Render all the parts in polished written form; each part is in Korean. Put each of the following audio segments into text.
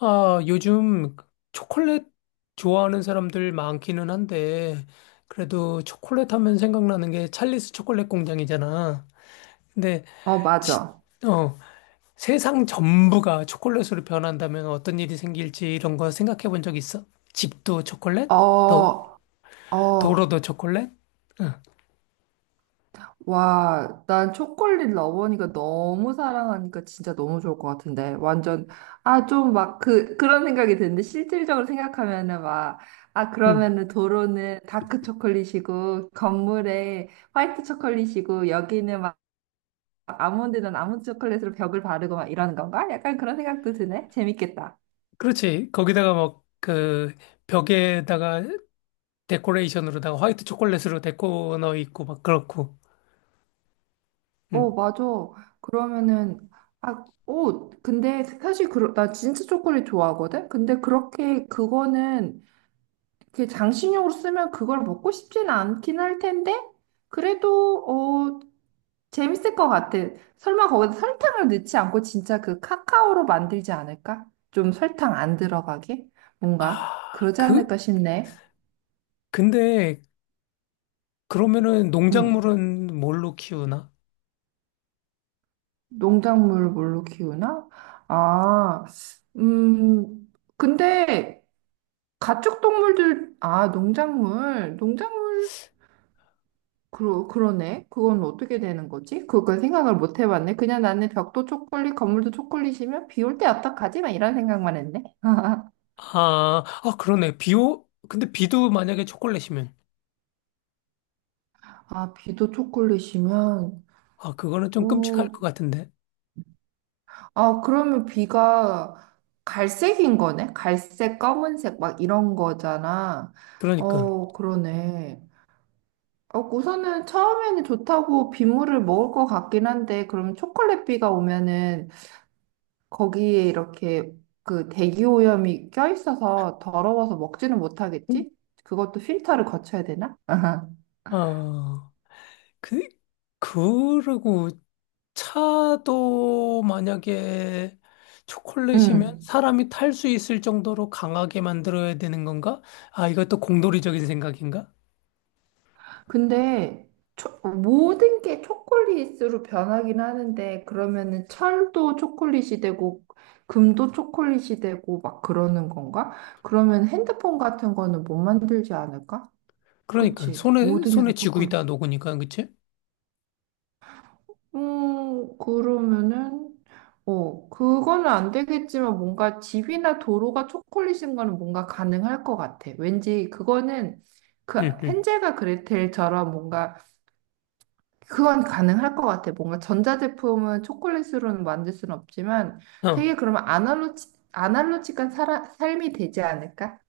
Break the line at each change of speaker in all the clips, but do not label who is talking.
아, 요즘 초콜릿 좋아하는 사람들 많기는 한데, 그래도 초콜릿 하면 생각나는 게 찰리스 초콜릿 공장이잖아. 근데,
어,
치-
맞아.
어, 세상 전부가 초콜릿으로 변한다면 어떤 일이 생길지 이런 거 생각해 본 적 있어? 집도 초콜릿? 또,
어, 어,
도로도 초콜릿? 응,
와, 난 초콜릿 러버니까 너무 사랑하니까 진짜 너무 좋을 것 같은데. 완전, 아, 좀 막 그런 생각이 드는데, 실질적으로 생각하면은 막, 아,
응.
그러면은 도로는 다크 초콜릿이고, 건물에 화이트 초콜릿이고, 여기는 막 아몬드는 아몬드 초콜릿으로 벽을 바르고 막 이러는 건가? 약간 그런 생각도 드네. 재밌겠다.
그렇지. 거기다가 막, 그, 벽에다가 데코레이션으로다가 화이트 초콜릿으로 데코 넣어 있고, 막 그렇고.
어,
응.
맞아. 그러면은, 아, 오, 근데 사실 그, 나 진짜 초콜릿 좋아하거든? 근데 그렇게 그거는, 그 장식용으로 쓰면 그걸 먹고 싶지는 않긴 할 텐데, 그래도, 어, 재밌을 것 같아. 설마 거기다 설탕을 넣지 않고 진짜 그 카카오로 만들지 않을까? 좀 설탕 안 들어가게? 뭔가?
아,
그러지
그,
않을까 싶네.
근데 그러면은
응.
농작물은 뭘로 키우나?
농작물을 뭘로 키우나? 아, 음, 근데, 가축동물들, 아, 농작물, 농작물, 그러네. 그건 어떻게 되는 거지? 그걸 생각을 못 해봤네. 그냥 나는 벽도 초콜릿, 건물도 초콜릿이면 비 올 때 어떡하지만 이런 생각만 했네.
아, 아 그러네. 비오 근데 비도 만약에 초콜릿이면
아, 비도 초콜릿이면,
아 그거는 좀 끔찍할 것
오,
같은데.
아, 그러면 비가 갈색인 거네? 갈색, 검은색, 막 이런 거잖아.
그러니까
어, 그러네. 어, 우선은 처음에는 좋다고 빗물을 먹을 것 같긴 한데, 그럼 초콜릿 비가 오면은 거기에 이렇게 그 대기오염이 껴있어서 더러워서 먹지는 못하겠지? 그것도 필터를 거쳐야 되나? 아하.
아, 그 그리고 차도 만약에 초콜릿이면
응.
사람이 탈 수 있을 정도로 강하게 만들어야 되는 건가? 아, 이것도 공돌이적인 생각인가?
근데 모든 게 초콜릿으로 변하긴 하는데 그러면은 철도 초콜릿이 되고 금도 초콜릿이 되고 막 그러는 건가? 그러면 핸드폰 같은 거는 못 만들지 않을까?
그러니까
그치?
손에
모든 게 다
손에 쥐고
초콜릿.
있다 녹으니까 그치?
그러면은, 어, 그거는 안 되겠지만 뭔가 집이나 도로가 초콜릿인 거는 뭔가 가능할 것 같아. 왠지 그거는 그
응, 응.
헨젤과 그레텔처럼 뭔가 그건 가능할 것 같아. 뭔가 전자제품은 초콜릿으로는 만들 수는 없지만
어.
되게 그러면 아날로직한 삶이 되지 않을까?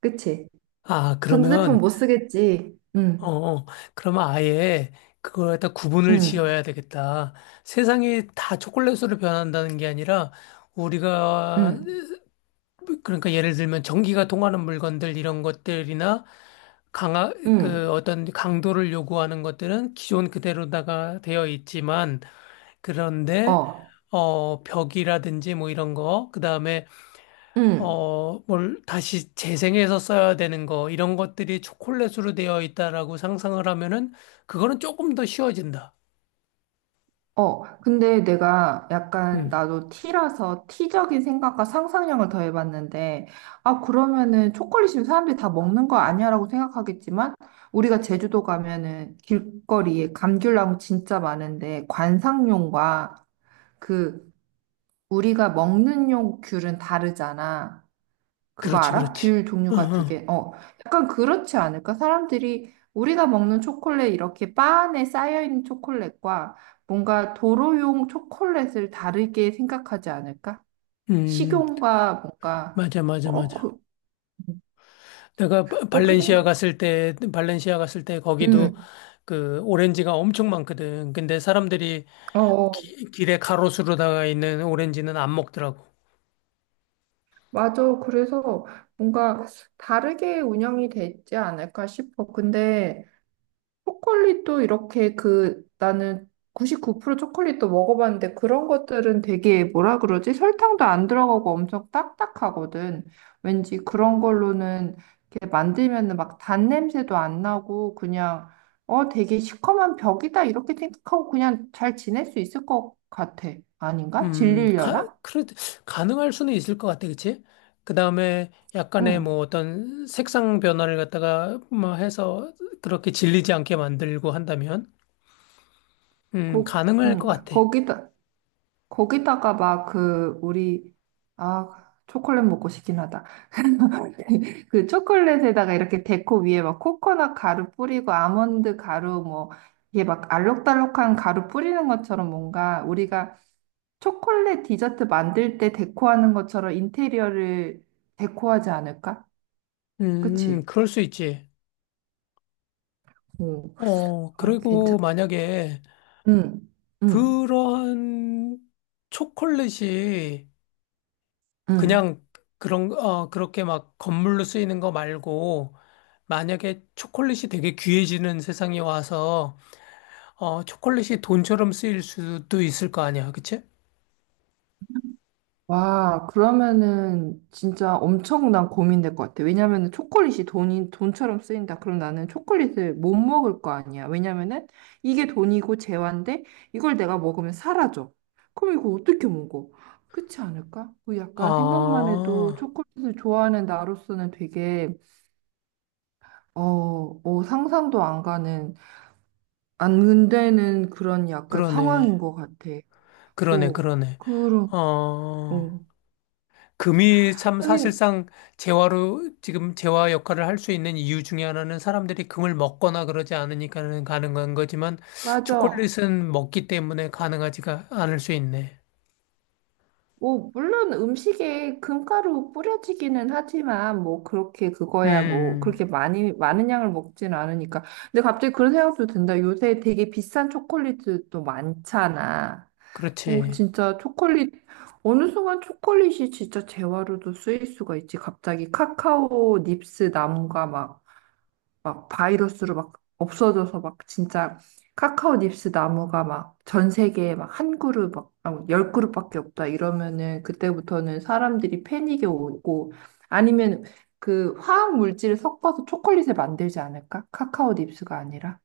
그치?
아,
전자제품
그러면
못 쓰겠지. 응,
어, 어. 그러면 아예 그걸 갖다 구분을
응,
지어야 되겠다. 세상이 다 초콜릿으로 변한다는 게 아니라 우리가
응,
그러니까 예를 들면 전기가 통하는 물건들 이런 것들이나 강하 그
응,
어떤 강도를 요구하는 것들은 기존 그대로다가 되어 있지만 그런데
어,
어 벽이라든지 뭐 이런 거 그다음에
응.
어, 뭘 다시 재생해서 써야 되는 거, 이런 것들이 초콜릿으로 되어 있다라고 상상을 하면은, 그거는 조금 더 쉬워진다.
어, 근데 내가 약간
음,
나도 티라서 티적인 생각과 상상력을 더해봤는데, 아, 그러면은 초콜릿이면 사람들이 다 먹는 거 아니야라고 생각하겠지만, 우리가 제주도 가면은 길거리에 감귤나무 진짜 많은데, 관상용과 그 우리가 먹는 용 귤은 다르잖아. 그거
그렇지,
알아?
그렇지.
귤
어,
종류가 두
어.
개. 어, 약간 그렇지 않을까? 사람들이 우리가 먹는 초콜릿 이렇게 바 안에 쌓여있는 초콜릿과 뭔가 도로용 초콜릿을 다르게 생각하지 않을까?
음,
식용과 뭔가,
맞아, 맞아,
어,
맞아.
그,
내가
그렇게
발렌시아
생각,
갔을 때, 발렌시아 갔을 때 거기도
음,
그 오렌지가 엄청 많거든. 근데 사람들이
어, 어.
길에 가로수로다가 있는 오렌지는 안 먹더라고.
맞아. 그래서 뭔가 다르게 운영이 되지 않을까 싶어. 근데 초콜릿도 이렇게 그 나는 99% 초콜릿도 먹어봤는데 그런 것들은 되게 뭐라 그러지? 설탕도 안 들어가고 엄청 딱딱하거든. 왠지 그런 걸로는 이렇게 만들면은 막 단 냄새도 안 나고 그냥 어 되게 시커먼 벽이다 이렇게 생각하고 그냥 잘 지낼 수 있을 것 같아. 아닌가?
음, 가,
질리려나?
그래, 가능할 수는 있을 것 같아, 그치? 그 다음에 약간의 뭐
응.
어떤 색상 변화를 갖다가 뭐 해서 그렇게 질리지 않게 만들고 한다면,
거,
가능할
응.
것 같아.
거기다가 막 그 우리 아 초콜릿 먹고 싶긴 하다. 그 초콜릿에다가 이렇게 데코 위에 막 코코넛 가루 뿌리고 아몬드 가루 뭐 이게 막 알록달록한 가루 뿌리는 것처럼 뭔가 우리가 초콜릿 디저트 만들 때 데코하는 것처럼 인테리어를 데코하지 않을까? 그치?
그럴 수 있지.
오,
어,
아, 괜찮.
그리고 만약에
응, 응,
그런 초콜릿이
응.
그냥 그런, 어, 그렇게 막 건물로 쓰이는 거 말고, 만약에 초콜릿이 되게 귀해지는 세상이 와서 아, 초콜릿이 돈처럼 쓰일 수도 있을 거 아니야, 그치?
와, 그러면은 진짜 엄청난 고민될 것 같아. 왜냐면은 초콜릿이 돈처럼 쓰인다. 그럼 나는 초콜릿을 못 먹을 거 아니야. 왜냐면은 이게 돈이고 재화인데 이걸 내가 먹으면 사라져. 그럼 이거 어떻게 먹어? 그렇지 않을까? 그 약간 생각만 해도
아,
초콜릿을 좋아하는 나로서는 되게, 어, 어, 상상도 안 가는, 안 되는 그런 약간
그러네.
상황인 것 같아.
그러네,
어,
그러네.
그럼, 어.
어, 금이 참
하긴,
사실상 재화로, 지금 재화 역할을 할 수 있는 이유 중에 하나는 사람들이 금을 먹거나 그러지 않으니까는 가능한 거지만,
맞아.
초콜릿은 먹기 때문에 가능하지가 않을 수 있네.
뭐, 물론 음식에 금가루 뿌려지기는 하지만, 뭐, 그렇게 그거야, 뭐,
음,
그렇게 많이, 많은 양을 먹진 않으니까. 근데 갑자기 그런 생각도 든다. 요새 되게 비싼 초콜릿도 많잖아. 오,
그렇지.
진짜 초콜릿, 어느 순간 초콜릿이 진짜 재화로도 쓰일 수가 있지. 갑자기 카카오 닙스 나무가 막 바이러스로 막 없어져서 막 진짜 카카오 닙스 나무가 막 전 세계에 막 한 그룹 막 아무 열 그룹밖에 없다 이러면은 그때부터는 사람들이 패닉에 오고 아니면 그 화학 물질을 섞어서 초콜릿을 만들지 않을까? 카카오 닙스가 아니라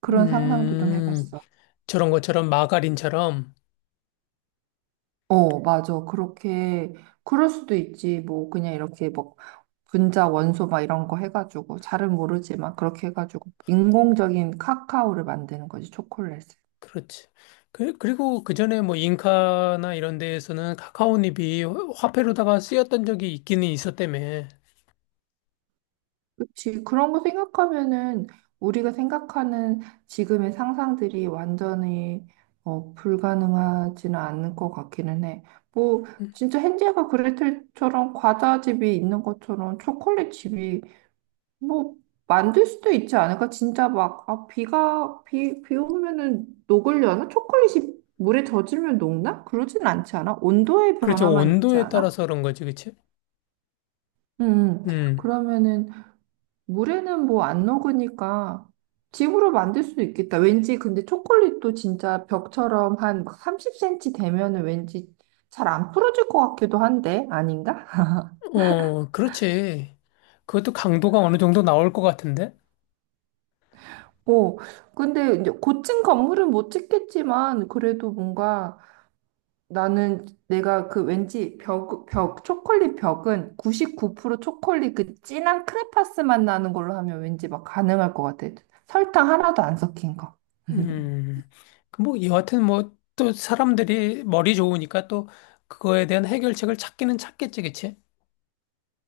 그런 상상도 좀
음,
해봤어.
저런 것처럼 마가린처럼,
어, 맞아. 그렇게, 그럴 수도 있지. 뭐, 그냥 이렇게 뭐, 분자, 원소 막 이런 거 해가지고, 잘은 모르지만, 그렇게 해가지고, 인공적인 카카오를 만드는 거지, 초콜릿을.
그렇지. 그, 그리고 그 전에 뭐 잉카나 이런 데에서는 카카오잎이 화폐로다가 쓰였던 적이 있기는 있었다며.
그치. 그런 거 생각하면은, 우리가 생각하는 지금의 상상들이 완전히, 어, 불가능하지는 않을 것 같기는 해. 뭐,
음,
진짜 헨젤과 그레텔처럼 과자집이 있는 것처럼 초콜릿 집이 뭐 만들 수도 있지 않을까? 진짜 막 아, 비가 비 오면은 녹으려나? 초콜릿이 물에 젖으면 녹나? 그러진 않지 않아? 온도의
그렇지.
변화만 있지
온도에
않아?
따라서 그런 거지, 그치?
음,
음,
그러면은 물에는 뭐 안 녹으니까 집으로 만들 수도 있겠다. 왠지 근데 초콜릿도 진짜 벽처럼 한 30cm 되면은 왠지 잘 안 풀어질 것 같기도 한데 아닌가?
어, 그렇지. 그것도 강도가 어느 정도 나올 것 같은데?
어, 근데 이제 고층 건물은 못 짓겠지만 그래도 뭔가 나는 내가 그 왠지 초콜릿 벽은 99% 초콜릿 그 진한 크레파스 맛 나는 걸로 하면 왠지 막 가능할 것 같아. 설탕 하나도 안 섞인 거.
음, 그 뭐 여하튼 뭐 또 사람들이 머리 좋으니까 또 그거에 대한 해결책을 찾기는 찾겠지, 그치?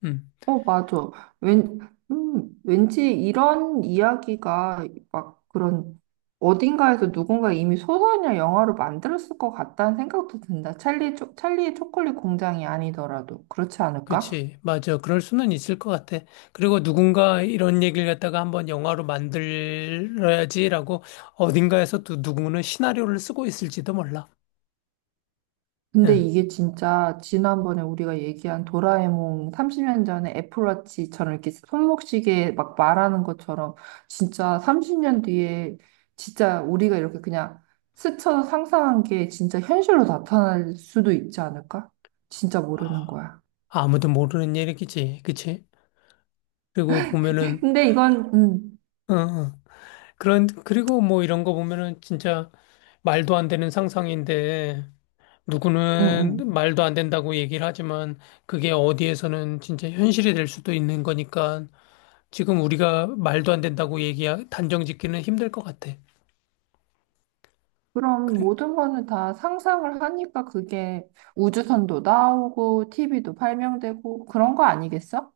음.
어, 맞아. 왠, 왠지 이런 이야기가 막 그런 어딘가에서 누군가 이미 소설이나 영화로 만들었을 것 같다는 생각도 든다. 찰리의 초콜릿 공장이 아니더라도. 그렇지 않을까?
그치. 맞아. 그럴 수는 있을 것 같아. 그리고 누군가 이런 얘기를 갖다가 한번 영화로 만들어야지라고 어딘가에서 또 누구는 시나리오를 쓰고 있을지도 몰라.
근데
응.
이게 진짜 지난번에 우리가 얘기한 도라에몽 30년 전에 애플워치처럼 이렇게 손목시계 막 말하는 것처럼 진짜 30년 뒤에 진짜 우리가 이렇게 그냥 스쳐 상상한 게 진짜 현실로 나타날 수도 있지 않을까? 진짜 모르는 거야.
아무도 모르는 얘기지. 그치. 그리고 보면은,
근데 이건,
응, 응. 그런, 그리고 뭐 이런 거 보면은 진짜 말도 안 되는 상상인데
음,
누구는
음.
말도 안 된다고 얘기를 하지만 그게 어디에서는 진짜 현실이 될 수도 있는 거니까 지금 우리가 말도 안 된다고 얘기하, 단정 짓기는 힘들 것 같아.
그럼
그래.
모든 거는 다 상상을 하니까 그게 우주선도 나오고 TV도 발명되고 그런 거 아니겠어?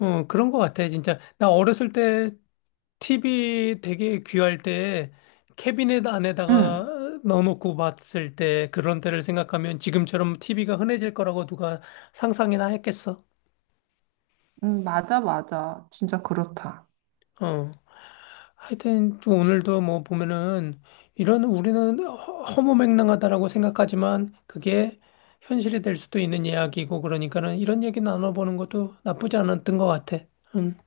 어, 그런 것 같아, 진짜. 나 어렸을 때 TV 되게 귀할 때 캐비넷
응.
안에다가 넣어놓고 봤을 때 그런 때를 생각하면 지금처럼 TV가 흔해질 거라고 누가 상상이나 했겠어.
맞아, 맞아. 진짜 그렇다.
어. 하여튼 또 오늘도 뭐 보면은 이런 우리는 허무맹랑하다라고 생각하지만 그게 현실이 될 수도 있는 이야기고 그러니까는 이런 얘기 나눠보는 것도 나쁘지 않았던 것 같아. 음.